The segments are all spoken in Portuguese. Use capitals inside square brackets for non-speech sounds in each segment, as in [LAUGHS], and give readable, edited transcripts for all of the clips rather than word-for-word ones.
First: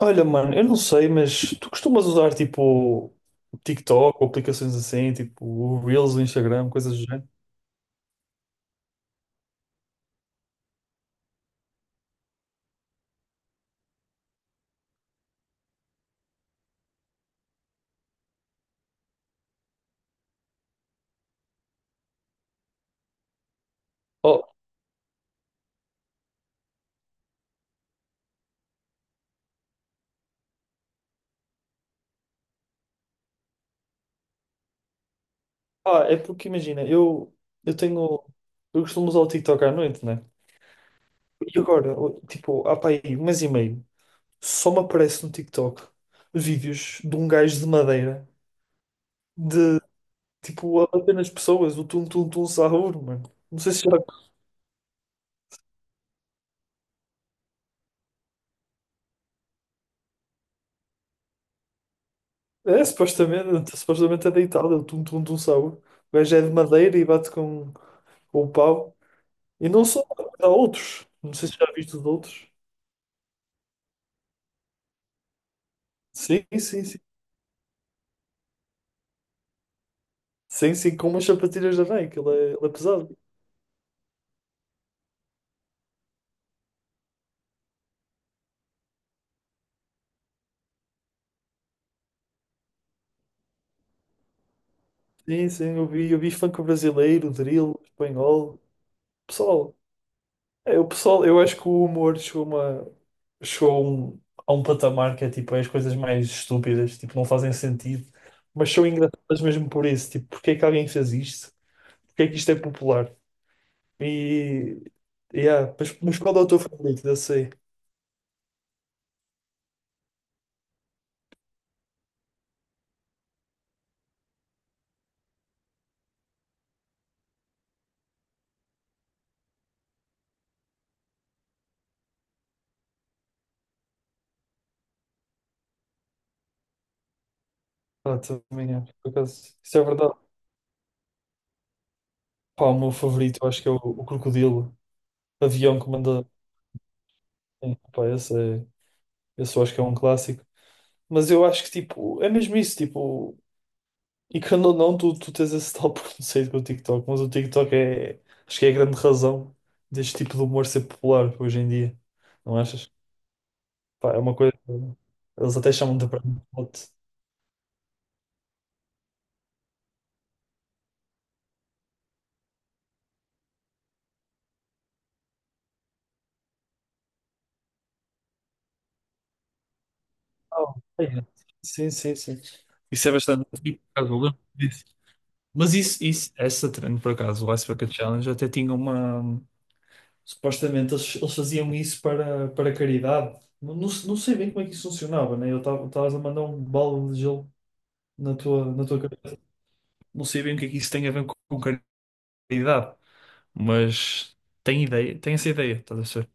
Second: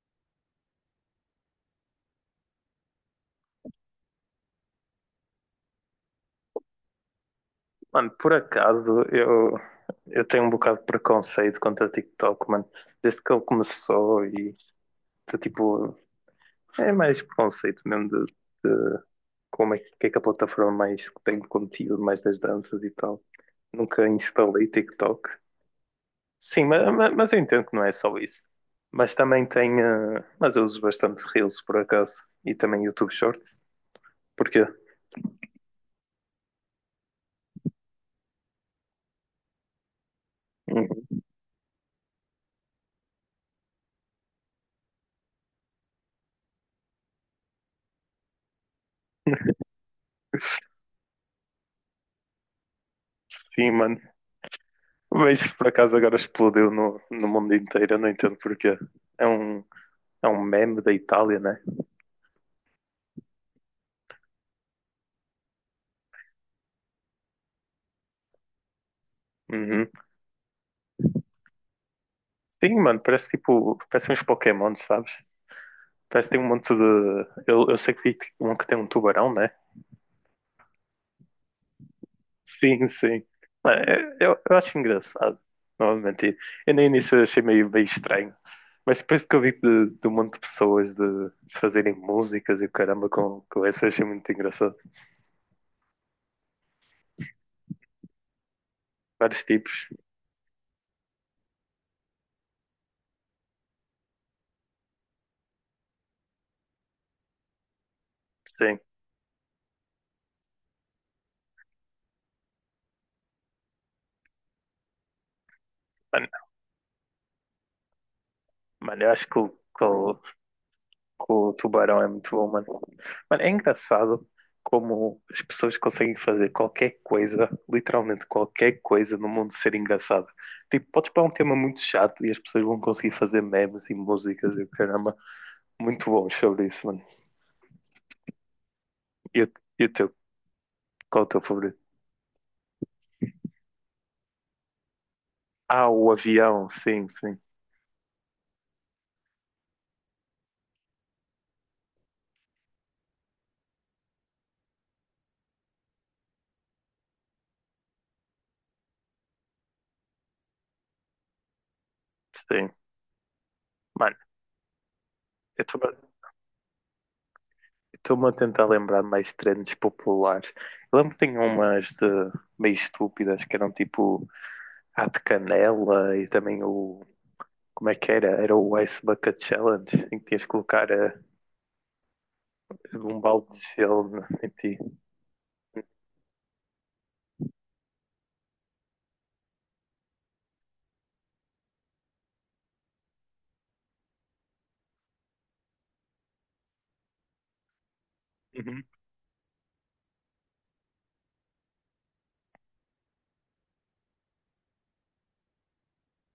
Olha, mano, eu não sei, mas tu costumas usar tipo TikTok ou aplicações assim, tipo o Reels do Instagram, coisas do género? Mano, por acaso, eu tenho um bocado de preconceito contra o TikTok, mano. Desde que ele começou e, tá, tipo, é mais preconceito mesmo de como é que é que a plataforma mais que tem conteúdo, mais das danças e tal. Nunca Oh, instalei TikTok. Sim, mas eu entendo que não é só isso. Mas também tem, mas eu uso bastante Reels, por acaso, e também YouTube Shorts. Porquê? pá, é porque imagina, eu tenho. Eu costumo usar o TikTok à noite, né? Hum. E agora, tipo, há pá aí um mês e meio, só me aparece no TikTok vídeos de um gajo de madeira, de tipo, a bater nas pessoas, o tum-tum-tum sahur, mano. Não Sim, sei se já. mano. Mas isso por acaso agora explodiu no mundo inteiro, eu não entendo porquê. É um, é um meme da Itália, né? É, supostamente é deitado, é o tum-tum-tum sahur. O gajo é de madeira e bate com, o pau. E não Uhum. só, há outros. Não sei se já viste os outros. Sim, mano, parece tipo, parece uns Pokémons, sabes? Parece que Sim, tem um monte sim, sim. de. Eu sei que vi um que tem um tubarão, né? Sim, sim, com umas sapatilhas da Nike, ele é Sim, pesado. sim. Mano, eu acho engraçado, não vou mentir. Eu no início achei meio, meio estranho, mas depois que eu vi de um monte de pessoas de fazerem músicas e o caramba com isso, eu achei muito engraçado. Sim, sim, eu vi funk brasileiro, drill, espanhol. Vários Pessoal, tipos, o pessoal, eu acho que o humor uma, chegou a um patamar que é tipo, é as coisas mais estúpidas, tipo, não fazem sentido, mas sim. são engraçadas mesmo por isso. Tipo, porque é que alguém fez isto? Porque é que isto é popular? E, yeah, mas qual é Mano, o teu favorito? Eu sei. mano, eu acho que o com o tubarão é muito bom, mano. Mano, é engraçado como as pessoas conseguem fazer qualquer coisa, literalmente qualquer coisa no mundo ser engraçada. Tipo, podes pôr um tema muito chato e as pessoas vão conseguir fazer memes e músicas e o caramba, muito bons sobre isso, mano. Ah, também é, por E o acaso, isso é e o teu? verdade. Qual é o teu favorito? Pá, o meu favorito, eu acho que é o Crocodilo, Avião Ah, o Comandante. avião, sim, sim, Sim, pá, esse eu acho que é um clássico. Mas eu acho que, tipo, é mesmo isso, tipo, e quando ou não, tu tens esse tal [LAUGHS] preconceito com o TikTok, mas o TikTok é, acho que é a grande razão deste tipo de humor ser popular hoje em dia, não sim. achas? Pá, Mano, é uma coisa, eles até eu chamam de brand spot. estou-me a tentar lembrar de mais trends populares. Eu lembro que tinha umas de meio estúpidas que eram tipo. Há de canela e também o. Como é que era? Era o Ice Bucket Challenge, em que tinhas que Ah, colocar é. Sim, sim, sim. Isso é um balde bastante. E, de por acaso, eu gelo lembro em ti. disso. Mas isso, essa trend, por acaso, o Ice Bucket Challenge até tinha uma. Supostamente eles faziam isso para caridade. Não, não, não sei bem como é que isso funcionava, né? Eu estavas a mandar um balde de gelo na tua, Uhum. na tua cabeça. Não sei bem o que é que isso tem a ver com, caridade, mas tem essa ideia, estás a ver?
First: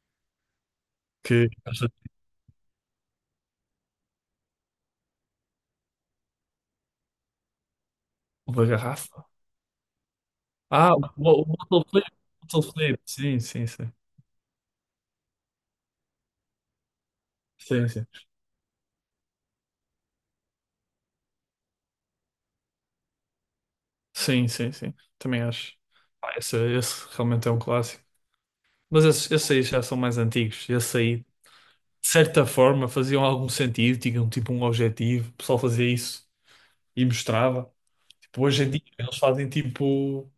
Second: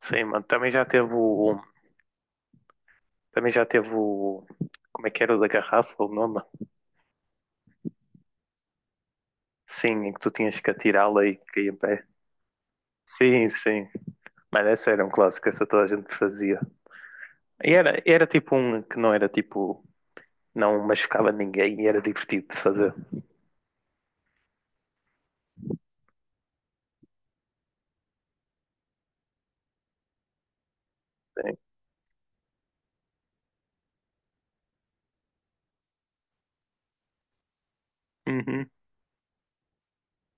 Sim, mano. Também já teve Que o. Também já teve o. Como é que era o da garrafa, o nome? uma garrafa. Sim, em que tu tinhas que Ah, o atirá-la e o- o caía em bottle pé. flip, bottle flip. Sim, Sim, sim, sim. sim. Mas essa era um clássico, essa toda a gente fazia. E Sim, era, sim. era tipo um que não era tipo. Não machucava ninguém e era divertido de fazer. Sim, sim, sim. Também acho. Ah, esse realmente é um clássico. Mas esses aí já são mais antigos. Esse aí Sim. de certa forma faziam algum sentido, tinham tipo um objetivo, o pessoal fazia isso e mostrava. Tipo, hoje em Uhum, dia eles fazem tipo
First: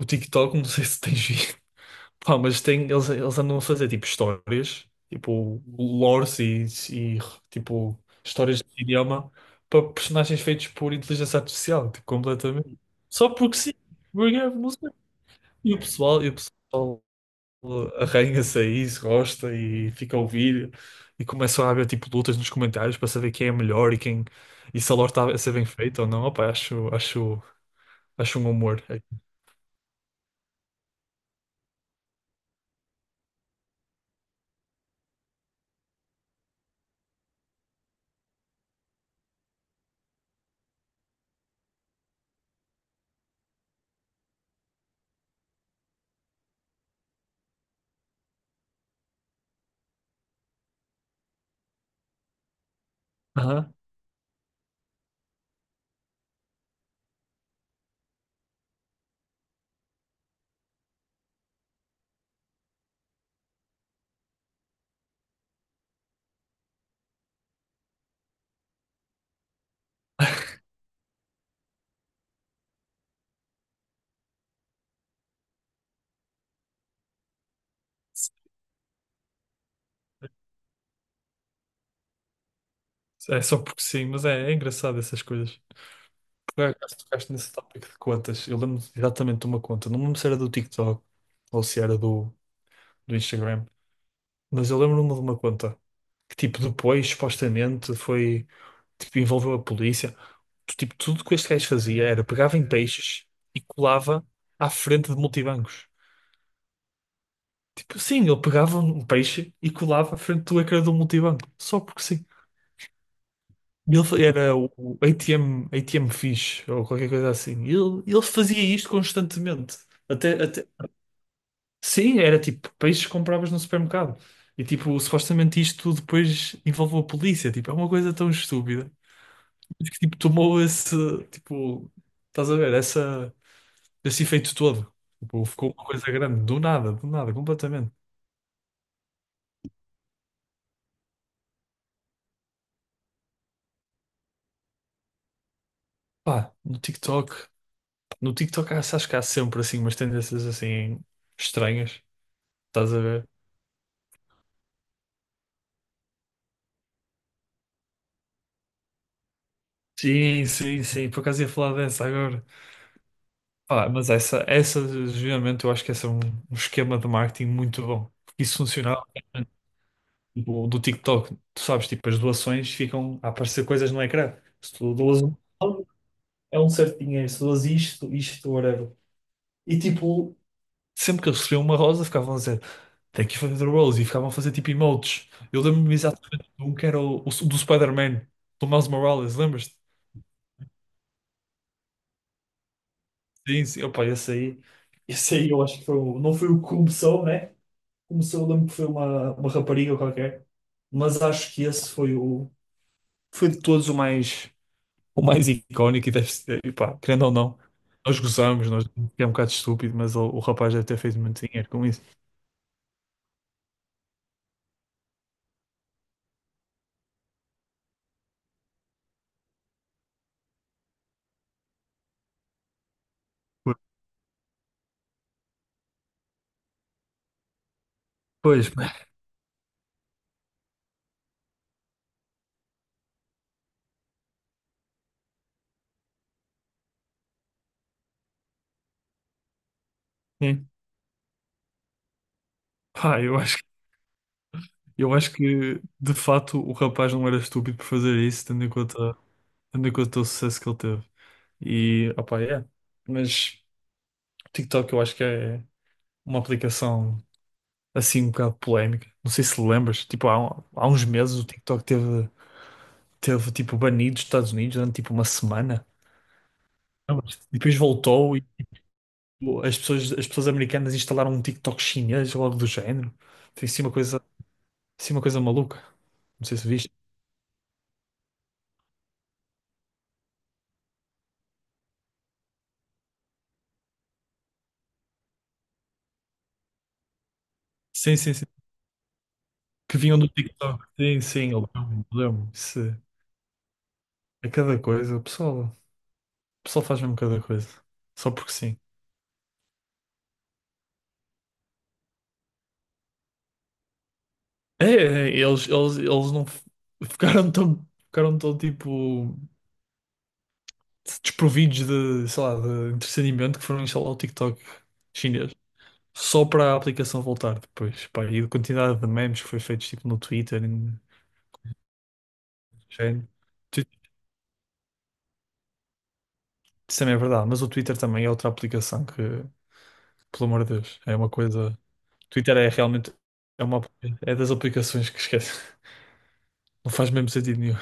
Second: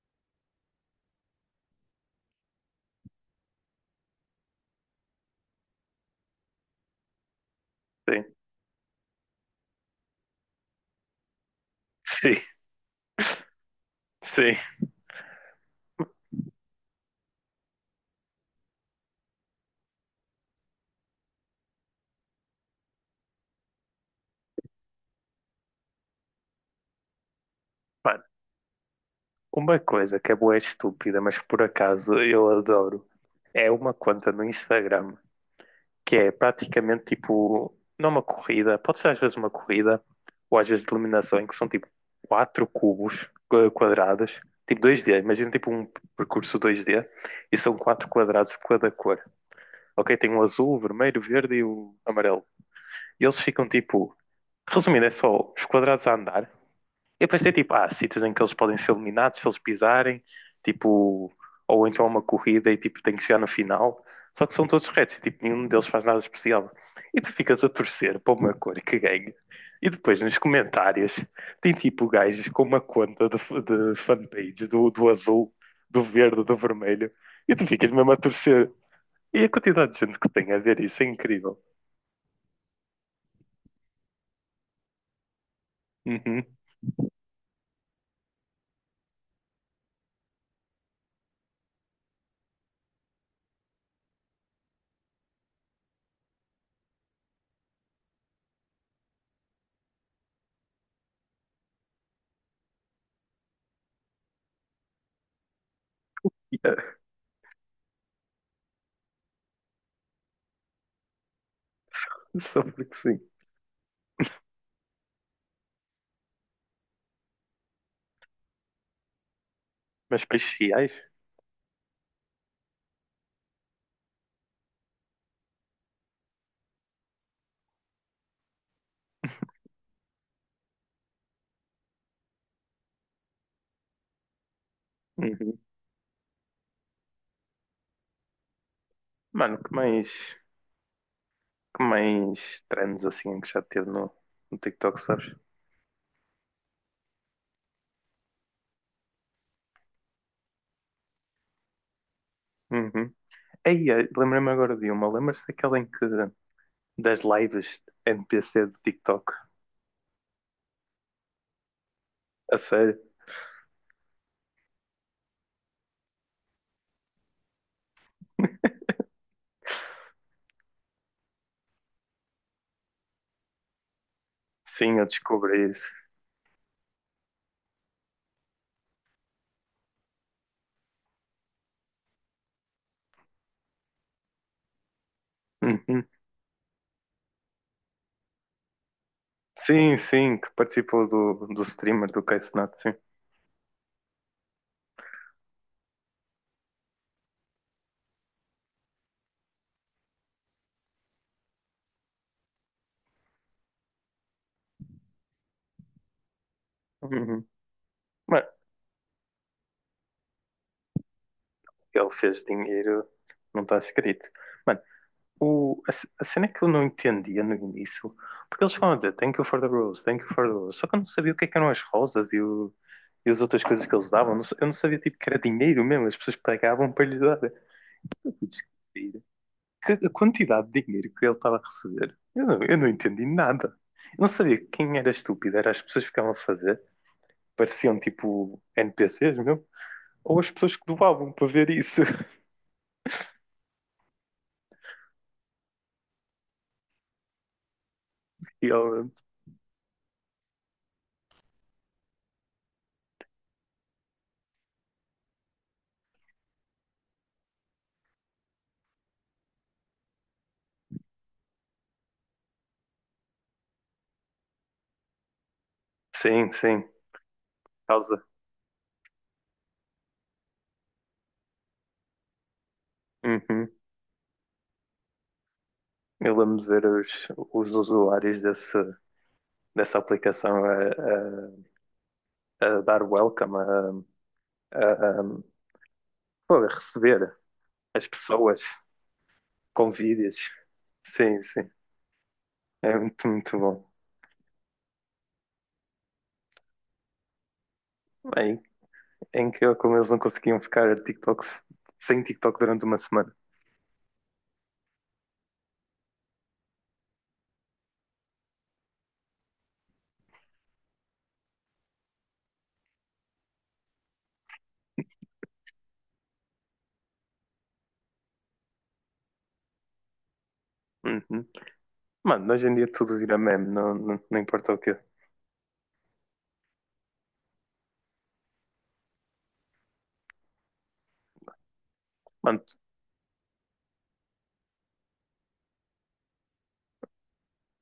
o TikTok, não sei se tens visto, [LAUGHS] pá, mas tem, eles andam a fazer tipo histórias, tipo lores e tipo sim. histórias de idioma para personagens feitos por inteligência artificial, tipo, Sim, completamente. Só porque sim, porque é, sim. não sei. E o pessoal arranha-se a isso, gosta e fica a ouvir e começam a haver tipo lutas nos comentários para saber quem é melhor e quem e se a lore está a ser bem feita ou não. Opa, acho, acho, Mano, acho um humor. É. uma coisa que é boa e estúpida, mas que por acaso eu adoro, é uma conta no Instagram que é praticamente tipo, não uma corrida, pode ser às vezes uma corrida, ou às vezes de eliminação, em que são tipo quatro cubos, quadrados, tipo dois d, imagina tipo um percurso dois d e são quatro quadrados de cada cor. Ok? Tem o azul, o vermelho, o verde e o amarelo. E eles ficam Aham. tipo, resumindo, é só os quadrados a andar, eu pensei, tipo, há sítios em que eles podem ser eliminados se eles pisarem, tipo, ou então é uma corrida e, tipo, tem que chegar no final. Só que são todos retos, tipo, nenhum deles faz nada especial. E tu ficas a torcer para uma cor que ganhe. E depois, nos comentários, tem, tipo, gajos com uma conta de fanpage do azul, do verde, do vermelho. E tu ficas mesmo a torcer. E a quantidade de gente que tem a ver isso é incrível. É só porque sim, mas é engraçado essas coisas. Uhum. Por [LAUGHS] acaso tocaste nesse tópico de contas. Eu lembro exatamente de uma conta. Não me lembro se era do TikTok ou se era do Instagram, mas eu lembro-me de uma conta que tipo depois supostamente foi tipo envolveu a polícia. Tipo, tudo que este gajo fazia era pegava em peixes e colava à frente de multibancos. Yeah. Tipo, sim, ele pegava um peixe e colava à frente do ecrã do multibanco, só porque sim. Só porque sim. E ele era o ATM, ATM fish ou qualquer coisa assim. E ele fazia isto constantemente. Mas Até, para até... chiais? Sim, era tipo peixes que compravas no supermercado. E tipo, supostamente isto depois envolveu a polícia. Tipo, é uma coisa tão estúpida que tipo, tomou tipo, estás a ver, esse efeito todo. Tipo, Uhum. ficou uma coisa grande, do nada, completamente. Mano, que mais... Que mais trends assim que já teve no TikTok, sabes? Pá, no TikTok acho que há sempre assim umas tendências assim estranhas, estás a Uhum. ver? Aí, lembrei-me agora de uma. Lembras-te daquela em que das lives NPC do TikTok? Sim, sim, sim, por acaso ia falar dessa agora. A sério? Pá, mas essa, geralmente, eu acho que essa é um esquema de marketing muito bom. Porque isso funcionava, tipo, do TikTok, tu sabes, tipo, as doações ficam a aparecer coisas no ecrã. Se tu Sim, eu doas um, descobri isso. é um certo dinheiro, se dás isto, isto, whatever. E tipo, sempre que eles recebiam uma rosa, ficavam a dizer "Thank you for the rose", e ficavam a fazer tipo emotes. Eu lembro-me Uhum. exatamente de um que era o do Spider-Man, do Miles Morales, lembras-te? Sim, sim, que participou do streamer do Case Not, sim. Sim, sim, opa, esse aí eu acho que foi, não foi o que começou, né? Começou, eu lembro que foi uma rapariga qualquer, mas acho que esse foi foi de todos o mais icónico e deve ser, e pá, querendo ou Uhum. não. Nós Mas gozamos, nós é um bocado estúpido, mas o rapaz deve ter feito muito dinheiro com isso. ele fez dinheiro, não está escrito. O, a, c- a cena que eu não entendia no início, porque eles falam a dizer thank you for the rose, thank you for the rose, só que eu não sabia o que é que eram as rosas e, o, e as outras coisas que eles davam, eu não sa- eu não sabia tipo que era dinheiro mesmo, as pessoas pagavam para lhe dar. Eu fui Pois, [LAUGHS] descobrir que a quantidade de dinheiro que ele estava a receber, eu não entendi nada. Eu não sabia quem era estúpido, era as pessoas que ficavam a fazer, pareciam tipo NPCs mesmo, ou as sim. pessoas que doavam para ver isso. [LAUGHS] Pá, eu acho que de fato o rapaz não era estúpido por fazer isso, Realmente. tendo em conta o sucesso que ele teve. E, opá, é. Mas o TikTok eu acho que é uma aplicação assim um bocado polémica. Não sei se lembras, tipo, há uns meses o TikTok teve tipo banido dos Estados Unidos durante tipo uma semana. Sim, sim, Lembras. E depois causa. voltou e tipo, as pessoas americanas instalaram um TikTok chinês ou algo do género. Foi Uhum. assim assim uma coisa maluca. Eu Não sei lembro se de ver viste. Os usuários desse, dessa aplicação a dar welcome, a- pô, a receber as Sim, sim, sim. pessoas com Que vinham do vídeos. TikTok. Sim, Sim, sim, eu sim. lembro. Isso É é muito, muito bom. cada coisa. O pessoal faz mesmo cada coisa. Só É, porque in- sim. é incrível como eles não conseguiam ficar TikToks, sem TikTok durante uma semana. É, é, eles não ficaram tão tipo desprovidos de, sei lá, de entretenimento que foram instalar o TikTok chinês. Só para a aplicação voltar depois. Pá, e a quantidade de memes que foi feito tipo no Twitter e no Uhum. Mano, hoje em dia tudo género. vira meme, Tu- não, não, não importa o quê. Isso também é verdade, mas o Twitter também é outra aplicação que, pelo amor de Deus, é uma coisa. Twitter Mano, é t- realmente é uma, é das aplicações que esquece. [LAUGHS] Não faz mesmo sentido nenhum.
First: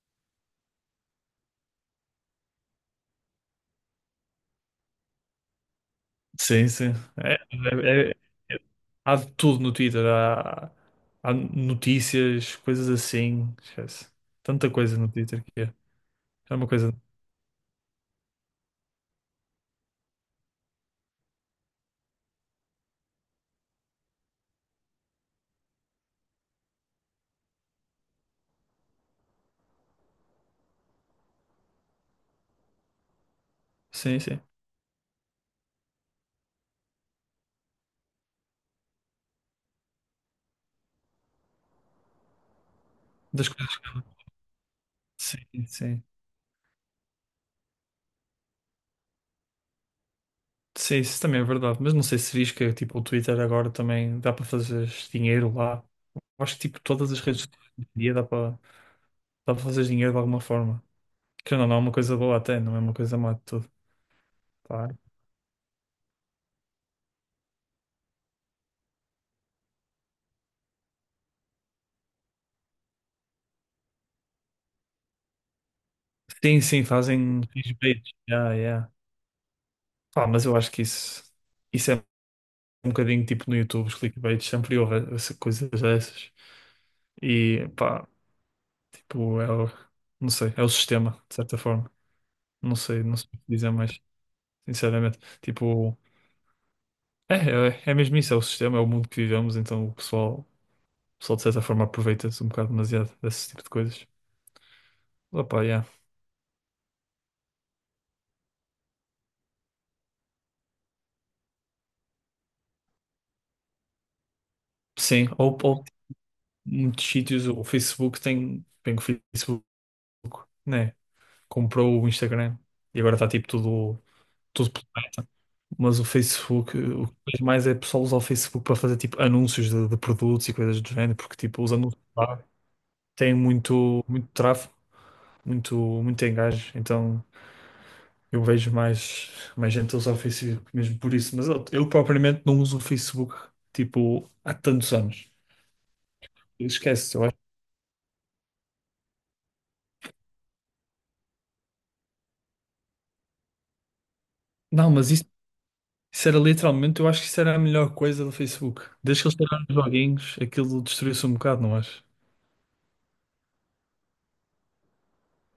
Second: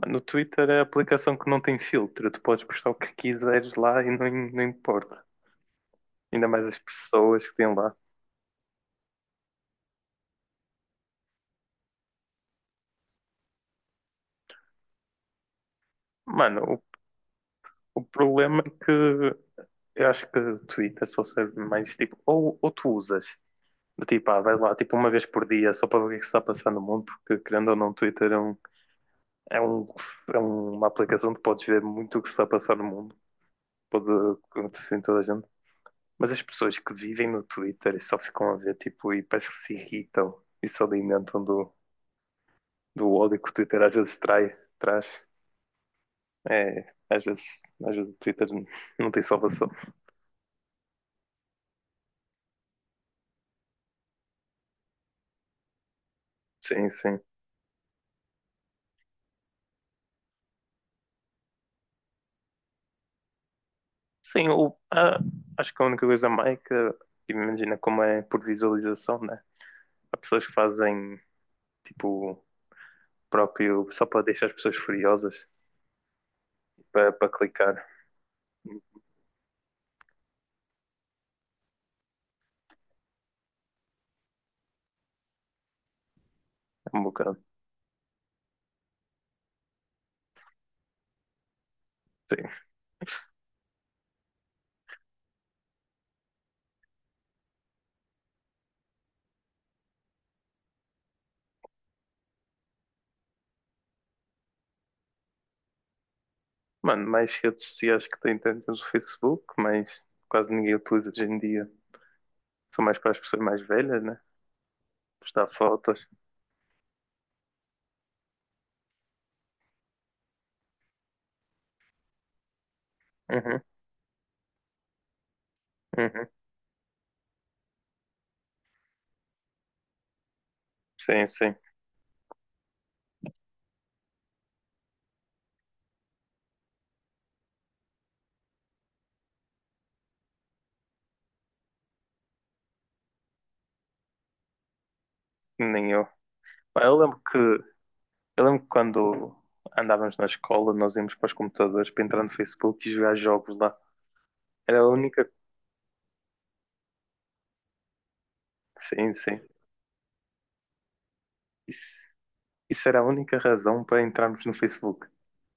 mano, no Twitter é a aplicação que não tem filtro. Tu podes postar o que quiseres lá e não importa. Ainda mais Sim, as sim. É- pessoas que têm lá. é- é- é- há de tudo no Twitter. Há notícias, coisas assim. Esquece. Tanta coisa no Twitter que é. É Mano, uma coisa. o problema é que eu acho que o Twitter só serve mais tipo, ou tu usas, do tipo, ah, vai lá, tipo, uma vez por dia, só para ver o que é que se está a passar no mundo, porque querendo ou não, o Twitter é, um, é, um, é uma aplicação que podes ver muito o que se está a passar no mundo, pode Sim, sim. acontecer em toda a gente. Mas as pessoas que vivem no Twitter e só ficam a ver, tipo, e parece que se irritam e se alimentam do ódio que Das o coisas. Twitter às vezes trai, traz. Sim, sim. É, às vezes o Twitter não tem salvação. Sim, isso também é verdade. Mas não sei se viste que tipo, o Twitter agora também dá para fazer dinheiro lá. Acho que tipo, Sim, todas sim. as redes sociais hoje em dia dá para fazer dinheiro de alguma forma. Que não, não é uma coisa boa até, não é uma coisa má de tudo. Sim, o, ah, acho que a única coisa má é que, tipo, imagina como é por visualização, né? Há pessoas que fazem, tipo, próprio, só para deixar as pessoas furiosas, Sim, sim, para fazem clicar. clickbaits. Yeah, yeah. Pá, mas eu acho que isso é um bocadinho tipo no YouTube, os clickbaits, sempre houve coisas dessas. É um bocado. E pá, tipo, não sei, é o sistema, de certa forma. Sim. Não sei, não sei o que dizer mais, sinceramente. Tipo, é mesmo isso, é o sistema, é o mundo que vivemos, então o pessoal de certa forma aproveita-se um bocado demasiado desse tipo de coisas. Opa, yeah. Mano, mais redes sociais que tem tantas o Facebook, mas quase ninguém utiliza hoje em dia. São mais para as pessoas mais velhas, né? Sim, Postar ou fotos. muitos sítios, o Facebook tem, o Facebook, né? Comprou o Instagram e agora está tipo Uhum, tudo, tudo. Mas o uhum. Facebook, o que vejo mais é pessoal usar o Facebook para fazer tipo anúncios de produtos e coisas do género, Sim, porque sim. tipo os anúncios lá têm muito, muito tráfego, muito, muito engajo, então eu vejo mais, mais gente a usar o Facebook mesmo por isso. Mas eu propriamente não uso o Facebook tipo há tantos anos. Nem eu. Pá, Eu Esquece, lembro eu acho. que Eu lembro que quando andávamos na escola, nós íamos para os computadores para entrar no Facebook e jogar jogos lá. Era a Não, mas isso, única. isso era literalmente, eu acho que isso era a melhor coisa do Facebook. Sim, Desde que eles sim. tiraram os joguinhos, aquilo destruiu-se um bocado, não Isso, acho? isso era a única razão para entrarmos no Facebook,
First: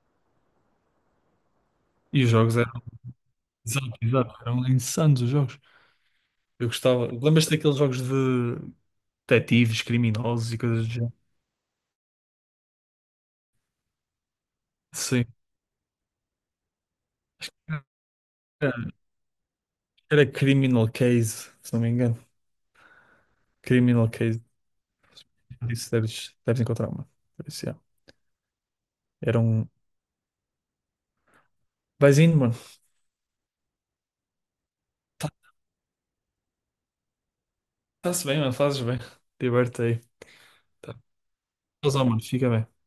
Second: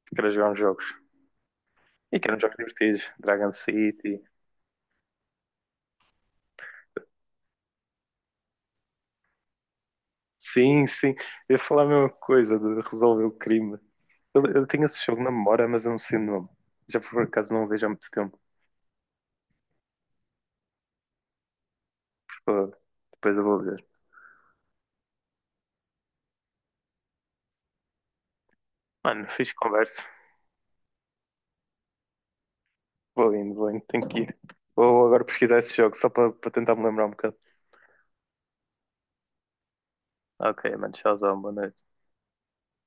que era jogar uns jogos. E E que os eram jogos jogos é. divertidos. Dragon Exato, City. exato. Eram insanos os jogos. Eu gostava. Lembras-te daqueles jogos de detetives, criminosos e Sim, coisas do sim. género? Eu ia falar a mesma coisa de resolver o crime. Eu tenho esse jogo Sim. na memória, mas eu não sei o nome. Já por acaso não o vejo há muito tempo. Era Criminal Case, se não me engano. Pô, depois eu vou ver. Criminal Case. Isso deves, deves encontrar, mano. Por isso, yeah. Mano, Era fiz um. conversa. Vais indo, mano. Vou indo, tenho que ir. Vou agora pesquisar esse jogo só para tentar me lembrar um bocado. Está-se bem, mano. Fazes bem. Diverte aí. Ok, mano. Tá. Tchauzão. Boa noite. Tchauzão, mano. Fica bem.